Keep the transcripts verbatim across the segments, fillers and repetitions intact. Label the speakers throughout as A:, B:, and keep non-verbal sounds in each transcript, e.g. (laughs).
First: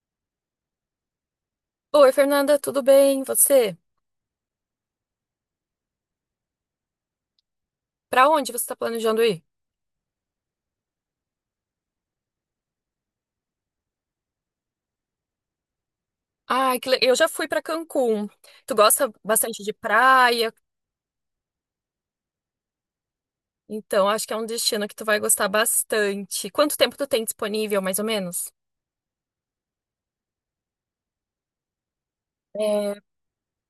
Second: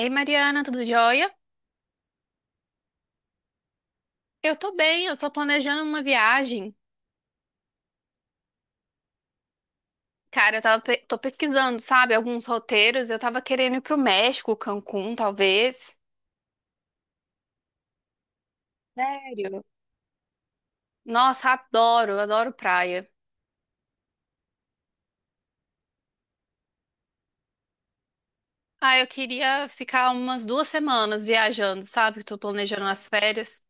A: Ei, Mariana, tudo jóia?
B: Oi, Fernanda, tudo bem? E você?
A: Eu tô bem, eu tô planejando uma viagem.
B: Pra onde você tá planejando ir?
A: Cara, eu tava, pe- tô pesquisando, sabe, alguns roteiros. Eu tava querendo ir pro México, Cancún, talvez.
B: Ai, que le- eu já fui pra Cancún. Tu gosta bastante
A: Sério?
B: de praia,
A: Nossa, adoro, adoro praia.
B: então acho que é um destino que tu vai gostar bastante. Quanto tempo tu tem disponível, mais ou menos?
A: Ah, eu queria ficar umas duas semanas viajando, sabe? Que tô planejando
B: É,
A: as férias.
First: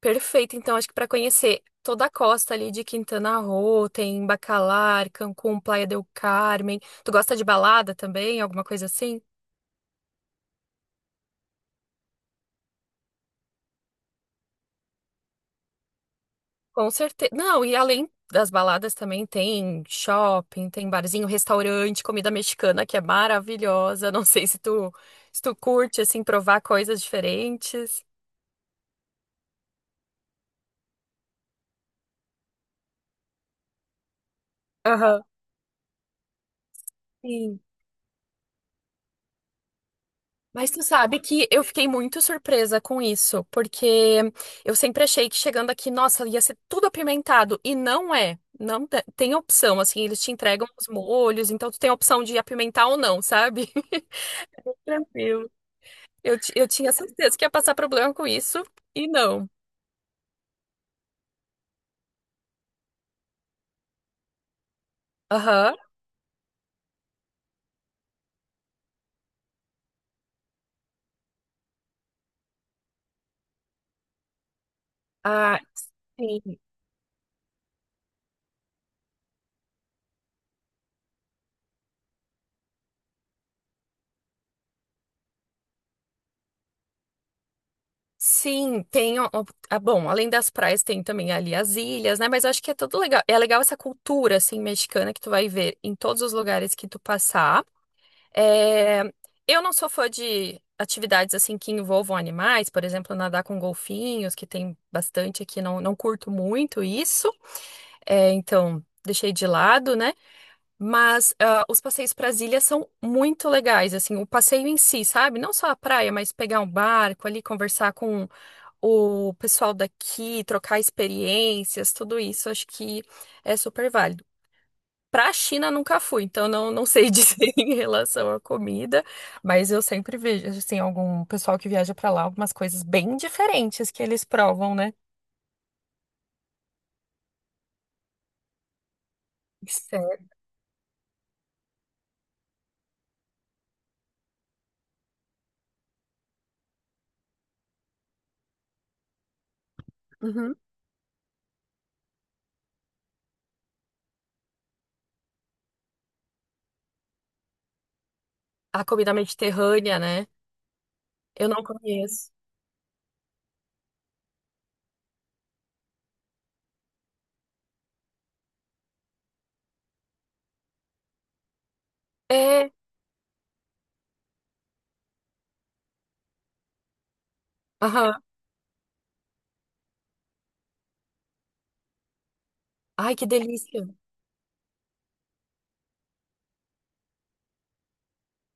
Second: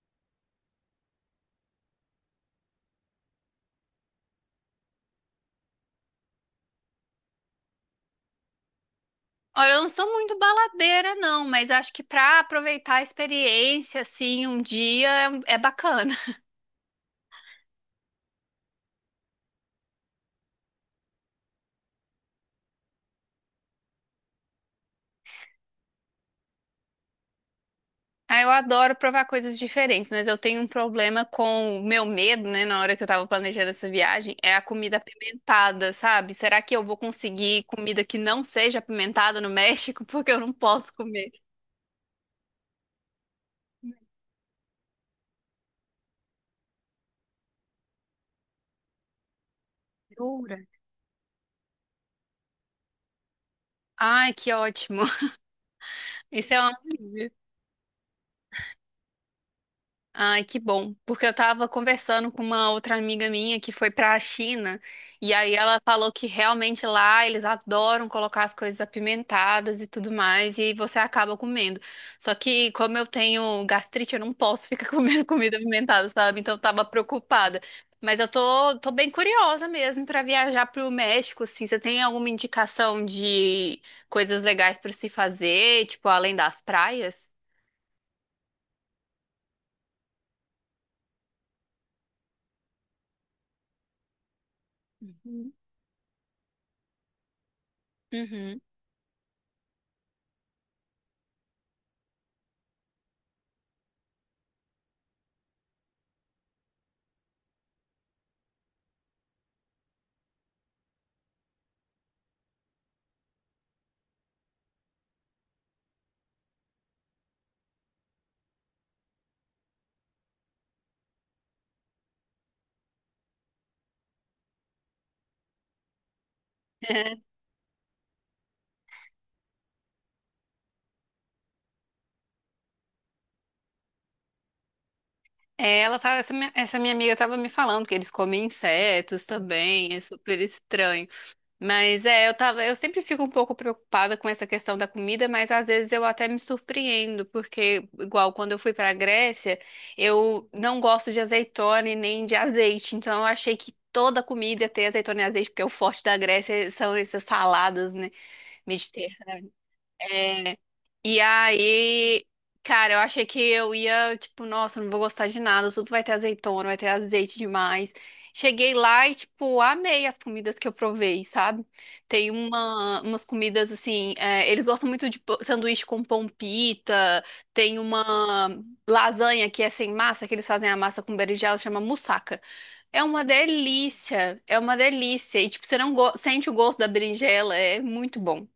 B: perfeito. Então acho que para conhecer toda a costa ali de Quintana Roo, tem Bacalar, Cancún, Playa del Carmen. Tu gosta de balada também, alguma coisa assim?
A: Olha, eu não sou muito baladeira, não, mas acho que pra aproveitar a experiência, assim, um dia é é bacana.
B: Com certeza. Não, e além das baladas também tem shopping, tem barzinho, restaurante, comida mexicana que é maravilhosa. Não sei se tu, se tu curte, assim, provar coisas diferentes.
A: Ah, eu adoro provar coisas diferentes, mas eu tenho um problema com o meu medo, né, na hora que eu tava planejando essa viagem, é a comida
B: Aham.
A: apimentada, sabe? Será que eu vou
B: Sim.
A: conseguir comida que não seja apimentada no México? (laughs) Porque eu não
B: Mas tu
A: posso
B: sabe
A: comer.
B: que eu fiquei muito surpresa com isso, porque eu sempre achei que chegando aqui, nossa, ia ser tudo apimentado. E não é. Não te- Tem opção, assim, eles te
A: Jura?
B: entregam os molhos, então tu tem a opção de apimentar ou não, sabe?
A: Ai, que
B: (laughs)
A: ótimo. (laughs)
B: Tranquilo. Eu, ti-
A: Isso é um
B: eu tinha
A: alívio.
B: certeza que ia passar problema com isso e não.
A: Ai, que bom, porque eu tava conversando com uma outra amiga minha que foi pra China, e aí
B: Aham.
A: ela falou que realmente lá eles adoram colocar as coisas apimentadas e tudo mais, e você acaba comendo. Só que como eu tenho gastrite, eu não posso ficar (laughs) comendo comida
B: Ah,
A: apimentada, sabe? Então
B: sim.
A: eu tava preocupada. Mas eu tô, tô bem curiosa mesmo pra viajar pro México, assim. Você tem alguma indicação de coisas legais pra se fazer, tipo, além das praias?
B: Sim, tem. o- o- Ah, bom, além das praias, tem também ali as ilhas, né? Mas eu acho que é tudo legal. É legal essa cultura, assim, mexicana que tu vai
A: Uhum.
B: ver em todos os lugares que tu passar.
A: Uhum.
B: É, eu não sou fã de atividades, assim, que envolvam animais, por exemplo, nadar com golfinhos, que tem bastante aqui, não, não curto muito isso. É, então, deixei de lado, né? Mas ah, os passeios para as ilhas são muito legais, assim, o passeio em si, sabe? Não só a praia, mas pegar um barco ali, conversar com o pessoal daqui, trocar experiências, tudo isso, acho que é super válido. Para a China nunca fui, então não, não sei (laughs)
A: (laughs)
B: dizer em relação à comida, mas eu sempre vejo, assim, algum pessoal que viaja para lá, algumas coisas bem diferentes que eles provam, né?
A: É, Ela tava, essa minha, essa minha amiga tava me falando que eles comem insetos também, é
B: Certo.
A: super estranho. Mas é, eu tava, eu sempre fico um pouco preocupada com essa questão da comida, mas às vezes eu até me surpreendo, porque igual quando eu fui para a Grécia, eu
B: Uhum.
A: não gosto de azeitona e nem de azeite, então eu achei que toda comida tem azeitona e azeite, porque o forte da Grécia são essas saladas, né,
B: A comida
A: mediterrâneas.
B: mediterrânea, né?
A: E
B: Eu não
A: aí,
B: conheço.
A: cara, eu achei que eu ia, tipo, nossa, não vou gostar de nada, tudo vai ter azeitona, vai ter azeite demais. Cheguei lá e, tipo, amei as comidas que eu provei, sabe? Tem
B: É,
A: uma, umas comidas assim, é, eles gostam muito de pô- sanduíche com pão pita, tem
B: aham.
A: uma lasanha que é sem massa, que eles fazem a massa com berinjela, chama moussaka. É
B: Ai,
A: uma
B: que delícia.
A: delícia, é uma delícia. E, tipo, você não go- sente o gosto da berinjela, é muito bom.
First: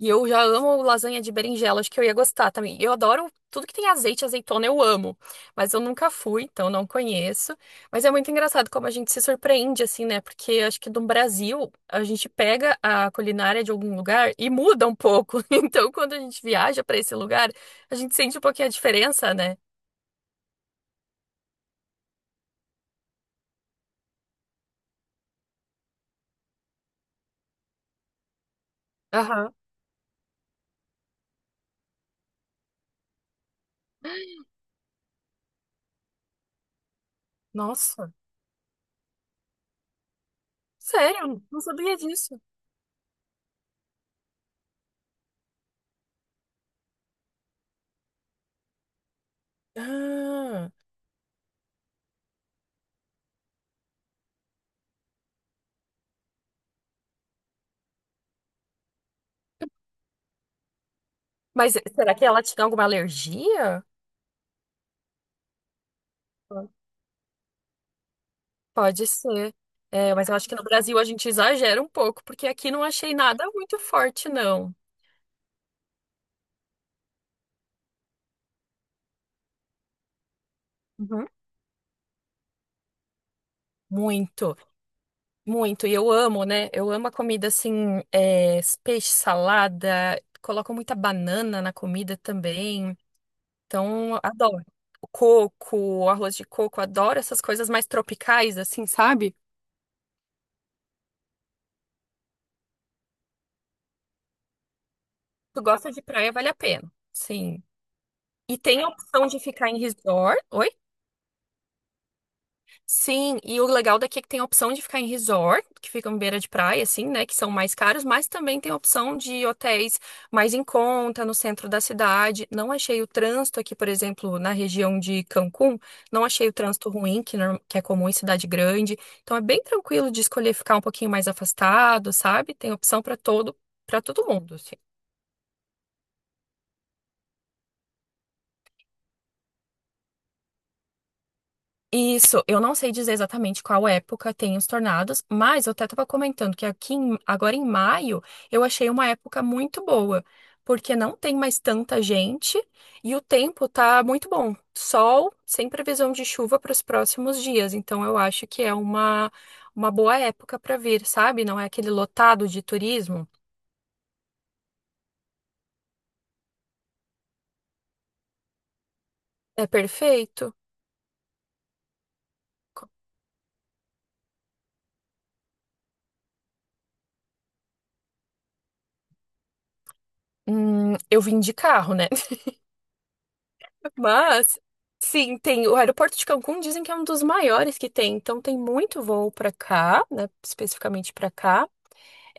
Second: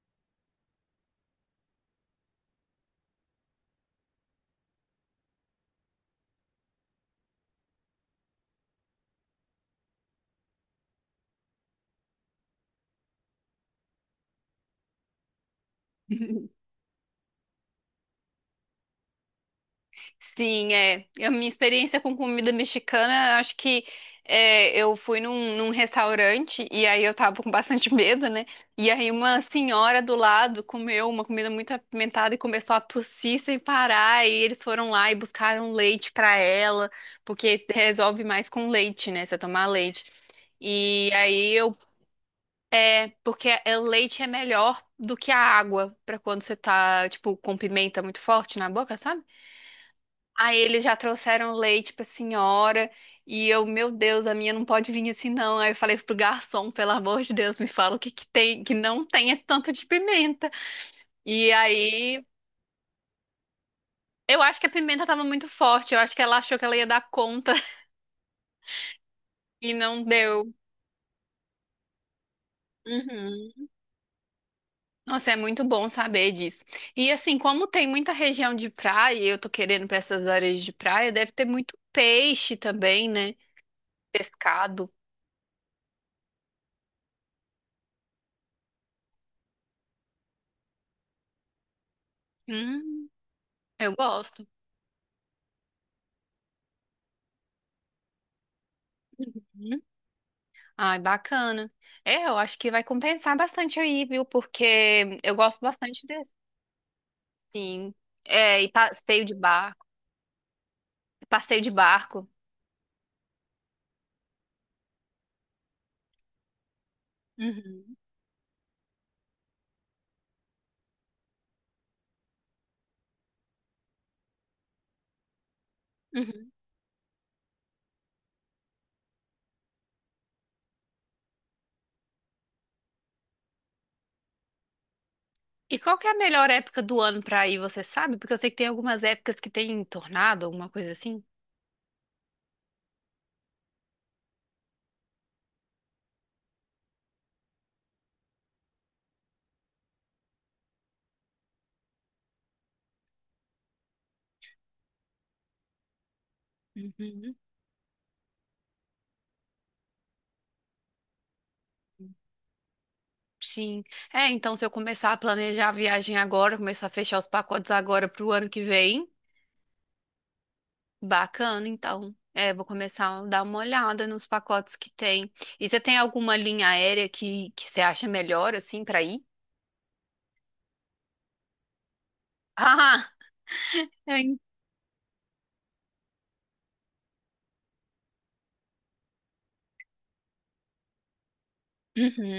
B: E eu já amo lasanha de berinjela, acho que eu ia gostar também. Eu adoro tudo que tem azeite, azeitona, eu amo. Mas eu nunca fui, então não conheço. Mas é muito engraçado como a gente se surpreende, assim, né? Porque acho que no Brasil a gente pega a culinária de algum lugar e muda um pouco. (laughs) Então, quando a gente
A: (laughs)
B: viaja pra esse lugar, a gente sente um pouquinho a diferença, né?
A: Sim, é. A minha experiência com comida mexicana, acho que é, eu fui num, num restaurante e aí eu tava com bastante (laughs) medo, né? E aí uma
B: Aham.
A: senhora do lado comeu uma comida muito apimentada e começou a tossir sem parar. E eles foram lá e buscaram leite pra ela, porque
B: Nossa,
A: resolve mais com leite, né? Você tomar leite. E
B: sério,
A: aí
B: não
A: eu.
B: sabia disso.
A: É, porque é- o leite é melhor do que a água pra quando você tá, tipo, com pimenta muito forte na boca, sabe? Aí
B: Ah.
A: eles já trouxeram leite pra senhora e eu, meu Deus, a minha não pode vir assim não. Aí eu falei pro garçom, pelo amor de Deus, me fala o que que tem, que não tem esse tanto de pimenta. E
B: Mas será
A: aí,
B: que ela tinha alguma alergia?
A: eu acho que a pimenta tava muito forte, eu acho que ela achou que ela ia dar conta (laughs)
B: Pode ser.
A: e não
B: É, mas eu acho
A: deu.
B: que no Brasil a gente exagera um pouco, porque aqui não achei nada
A: Uhum.
B: muito forte, não.
A: Nossa, é muito bom saber disso. E assim, como tem muita região de praia, e eu tô querendo pra essas áreas de praia,
B: Uhum.
A: deve ter muito peixe também, né?
B: Muito,
A: Pescado.
B: muito. E eu amo, né? Eu amo a comida assim, é, peixe, salada. Colocam muita banana na comida também.
A: Hum, eu
B: Então,
A: gosto.
B: adoro. O coco, o arroz de coco, adoro essas coisas mais tropicais, assim, sabe?
A: Ai, bacana. É, eu acho que vai compensar bastante aí, viu? Porque eu gosto
B: Tu gosta de
A: bastante desse.
B: praia, vale a pena. Sim.
A: Sim.
B: E
A: É, e
B: tem a
A: passeio
B: opção
A: de
B: de ficar em
A: barco.
B: resort. Oi.
A: Passeio de barco.
B: Sim, e o legal daqui é que tem a opção de ficar em resort, que ficam em beira de praia, assim, né? Que são mais
A: Uhum,
B: caros, mas também tem a opção de hotéis mais em conta, no centro da cidade. Não achei o trânsito aqui, por exemplo, na região de Cancún, não achei
A: uhum.
B: o trânsito ruim, que, norm- que é comum em cidade grande. Então é bem tranquilo de escolher ficar um pouquinho mais afastado, sabe? Tem opção para todo, para todo mundo, assim.
A: E qual que é a melhor época do ano pra ir, você sabe? Porque eu sei que tem algumas épocas que tem tornado, alguma coisa assim.
B: Isso, eu não sei dizer exatamente qual época tem os tornados, mas eu até estava comentando que aqui em- agora em maio eu achei uma época muito boa, porque não tem mais tanta gente e o tempo tá muito bom. Sol, sem previsão de chuva para os
A: Uhum.
B: próximos dias, então eu acho que é uma, uma boa época para vir, sabe? Não é aquele
A: Uhum.
B: lotado de turismo.
A: Sim. É, então se eu começar a planejar a viagem agora, começar a fechar os pacotes agora pro ano que vem,
B: É perfeito.
A: bacana, então. É, vou começar a dar uma olhada nos pacotes que tem. E você tem alguma linha aérea que, que você acha melhor, assim, para ir?
B: Hum, eu vim de carro, né?
A: (laughs) Ah, é. em-
B: Mas, sim, tem o aeroporto de Cancún, dizem que é um dos maiores que tem, então tem muito voo para cá, né, especificamente para cá.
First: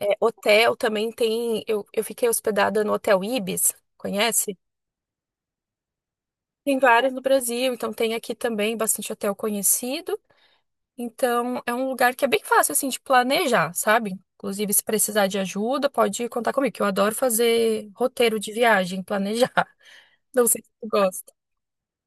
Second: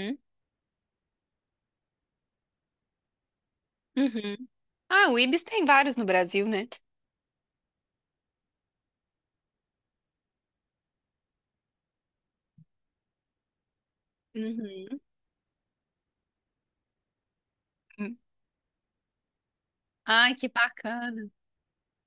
B: É, hotel também tem, eu, eu fiquei hospedada no Hotel Ibis,
A: uhum.
B: conhece?
A: Ah, o Ibis tem vários no Brasil, né?
B: Tem vários no Brasil, então tem aqui também bastante hotel conhecido. Então, é um lugar que é bem fácil, assim, de planejar, sabe? Inclusive, se
A: Uhum.
B: precisar de ajuda, pode contar comigo, que eu adoro fazer roteiro de viagem, planejar.
A: Ai,
B: (laughs) Não
A: que
B: sei se tu
A: bacana.
B: gosta.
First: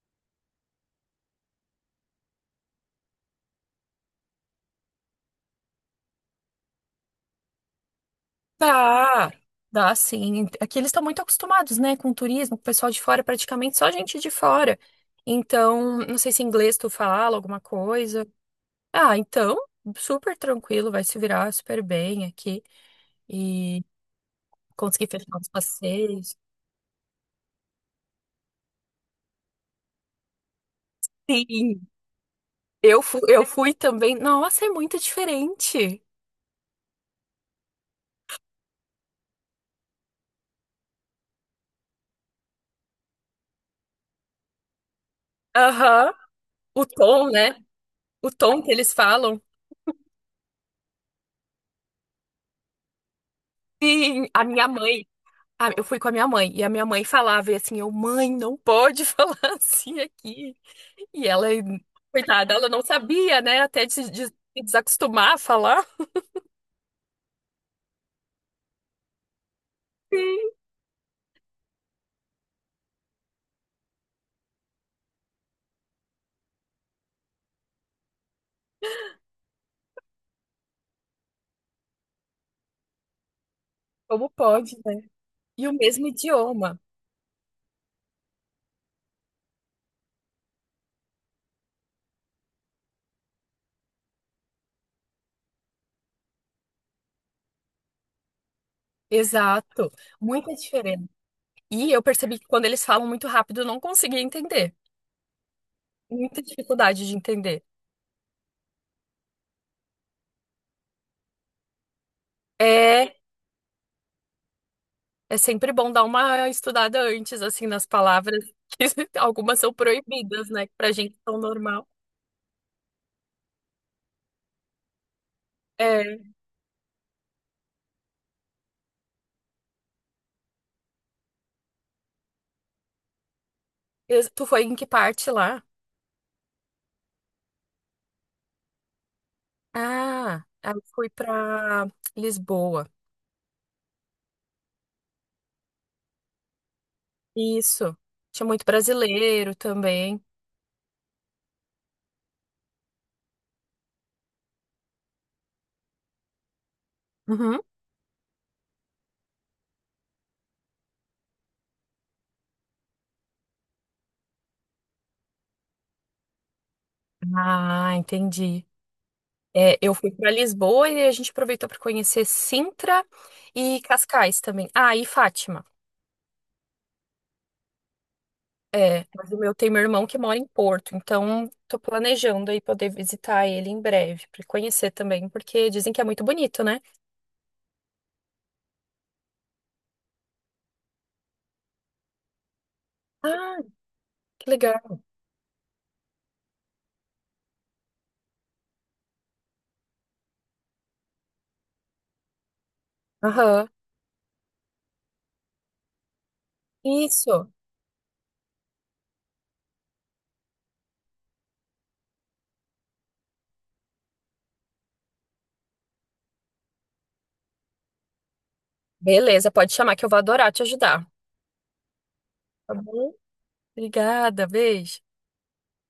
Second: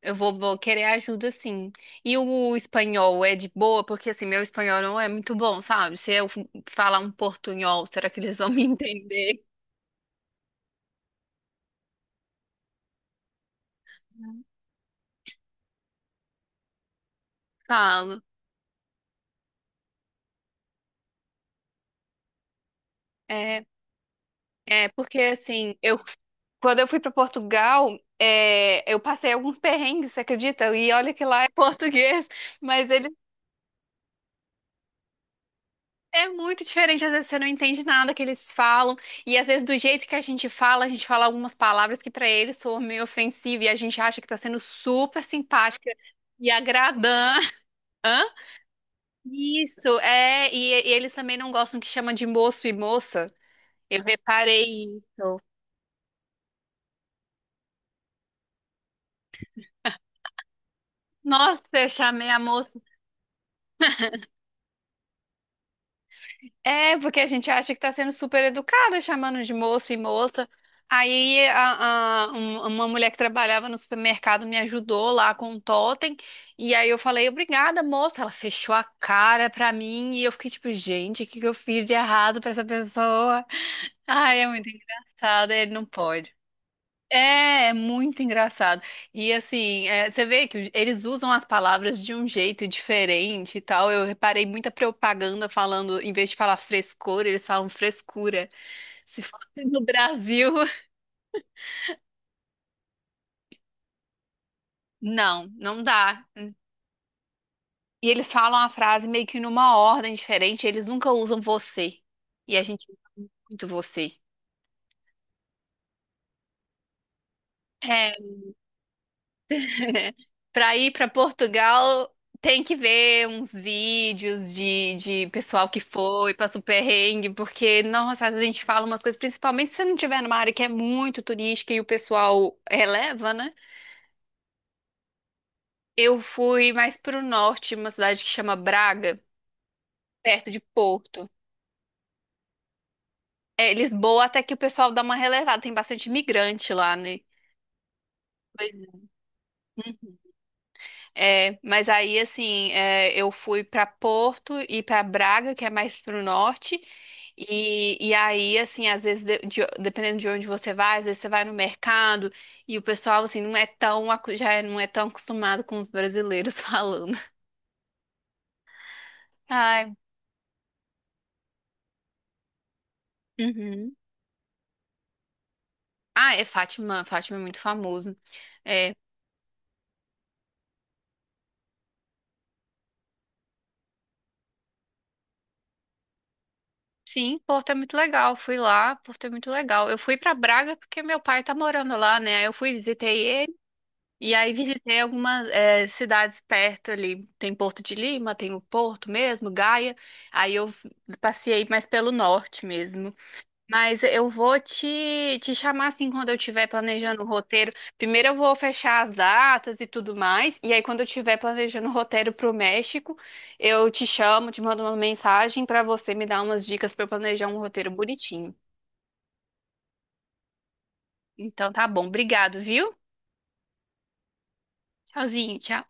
A: Eu vou, vou querer ajuda, sim. E o espanhol é de boa? Porque, assim, meu espanhol não é muito bom, sabe? Se eu falar um portunhol, será que eles vão (laughs) me
B: Dá,
A: entender?
B: dá sim. Aqui eles estão muito acostumados, né, com o turismo, com o pessoal de fora, praticamente só gente de fora. Então, não sei se em inglês tu fala alguma
A: Falo.
B: coisa. Ah, então, super tranquilo, vai se virar super bem aqui
A: É,
B: e
A: é
B: conseguir
A: porque
B: fechar os
A: assim, eu
B: passeios.
A: quando eu fui para Portugal, é, eu passei alguns perrengues, você acredita? E olha que lá é (laughs)
B: Sim,
A: português, mas
B: eu
A: ele
B: fui, eu fui também. Nossa, é muito diferente.
A: é muito diferente. Às vezes você não entende nada que eles falam, e às vezes do jeito que a gente fala, a gente fala algumas palavras que para eles soam meio ofensiva e a gente acha que tá sendo super simpática
B: Aham,
A: e
B: O tom,
A: agradando.
B: né?
A: (laughs) Hã?
B: O tom que eles falam.
A: Isso, é, e, e eles também não gostam que chama de moço e moça. Eu
B: Sim, a
A: reparei
B: minha mãe.
A: isso.
B: Ah, eu fui com a minha mãe e a minha mãe falava e assim, eu, mãe, não pode (laughs) falar assim aqui. E ela,
A: Nossa, eu chamei a
B: coitada, ela
A: moça.
B: não sabia, né? Até de se de se desacostumar a falar.
A: É, porque a gente acha que tá sendo super educada, chamando de moço e
B: Sim.
A: moça. Aí a- a- um- uma mulher que trabalhava no supermercado me ajudou lá com um totem. E aí eu falei, obrigada, moça. Ela fechou a cara pra mim e eu fiquei tipo, gente, o que que eu fiz de errado pra essa pessoa? (laughs)
B: Como
A: Ai, é muito
B: pode, né?
A: engraçado,
B: E
A: ele
B: o
A: não
B: mesmo
A: pode.
B: idioma.
A: É, é muito engraçado. E assim, é, você vê que eles usam as palavras de um jeito diferente e tal. Eu reparei muita propaganda falando, em vez de falar frescor, eles falam frescura. Se fosse no
B: Exato.
A: Brasil,
B: Muita
A: (laughs)
B: diferença. E eu percebi que quando eles falam muito rápido, eu não conseguia entender.
A: não, não dá.
B: Muita dificuldade de entender.
A: E eles falam a frase meio que numa ordem diferente, eles nunca usam você. E a gente
B: É,
A: usa muito você.
B: é sempre bom dar uma estudada antes, assim, nas
A: É,
B: palavras, (laughs) que algumas são proibidas, né? Que
A: para ir
B: pra
A: para
B: gente é tão normal.
A: Portugal, tem que ver uns vídeos de, de pessoal que
B: É.
A: foi, passou perrengue, porque, nossa, a gente fala umas coisas, principalmente se você não estiver numa área que é muito turística e o pessoal releva, né?
B: Eu- tu foi em que parte lá?
A: Eu fui mais pro norte, uma cidade que chama Braga,
B: Ah,
A: perto de
B: aí eu fui
A: Porto.
B: pra Lisboa.
A: É, Lisboa, até que o pessoal dá uma relevada, tem bastante imigrante lá, né?
B: Isso. Tinha muito
A: Pois
B: brasileiro
A: é.
B: também.
A: É, mas aí assim, é, eu fui pra Porto e pra Braga, que é mais pro norte.
B: Uhum.
A: E, e aí, assim, às vezes, de- de- dependendo de onde você vai, às vezes você vai no mercado e o pessoal, assim, não é tão, acu- já é, não é tão acostumado com os brasileiros (laughs) falando.
B: Ah, entendi. É, eu
A: Ai,
B: fui para Lisboa e a gente aproveitou para conhecer Sintra e
A: uhum.
B: Cascais também. Ah, e Fátima.
A: Ah, é Fátima. Fátima é muito famoso. É,
B: É, mas o meu tem meu irmão que mora em Porto, então tô planejando aí poder visitar ele em breve para conhecer também, porque dizem que é muito bonito, né?
A: sim, Porto é muito legal. Fui lá, Porto é muito legal. Eu fui pra Braga porque meu pai tá morando lá, né? Aí eu fui, visitei.
B: Ah,
A: E
B: que
A: aí visitei
B: legal.
A: algumas eh, cidades perto ali. Tem Porto de Lima, tem o Porto mesmo, Gaia. Aí eu passei mais pelo norte mesmo.
B: Aham.
A: Mas eu vou te, te chamar assim quando eu estiver planejando o
B: Isso.
A: roteiro. Primeiro eu vou fechar as datas e tudo mais. E aí quando eu estiver planejando o roteiro pro México, eu te chamo, te mando uma mensagem para você me dar umas dicas para planejar um roteiro bonitinho.
B: Beleza, pode chamar que eu vou adorar te ajudar.
A: Então tá bom, obrigado,
B: Tá
A: viu?
B: bom? Obrigada, beijo. Tchau.
A: Tchauzinho, tchau.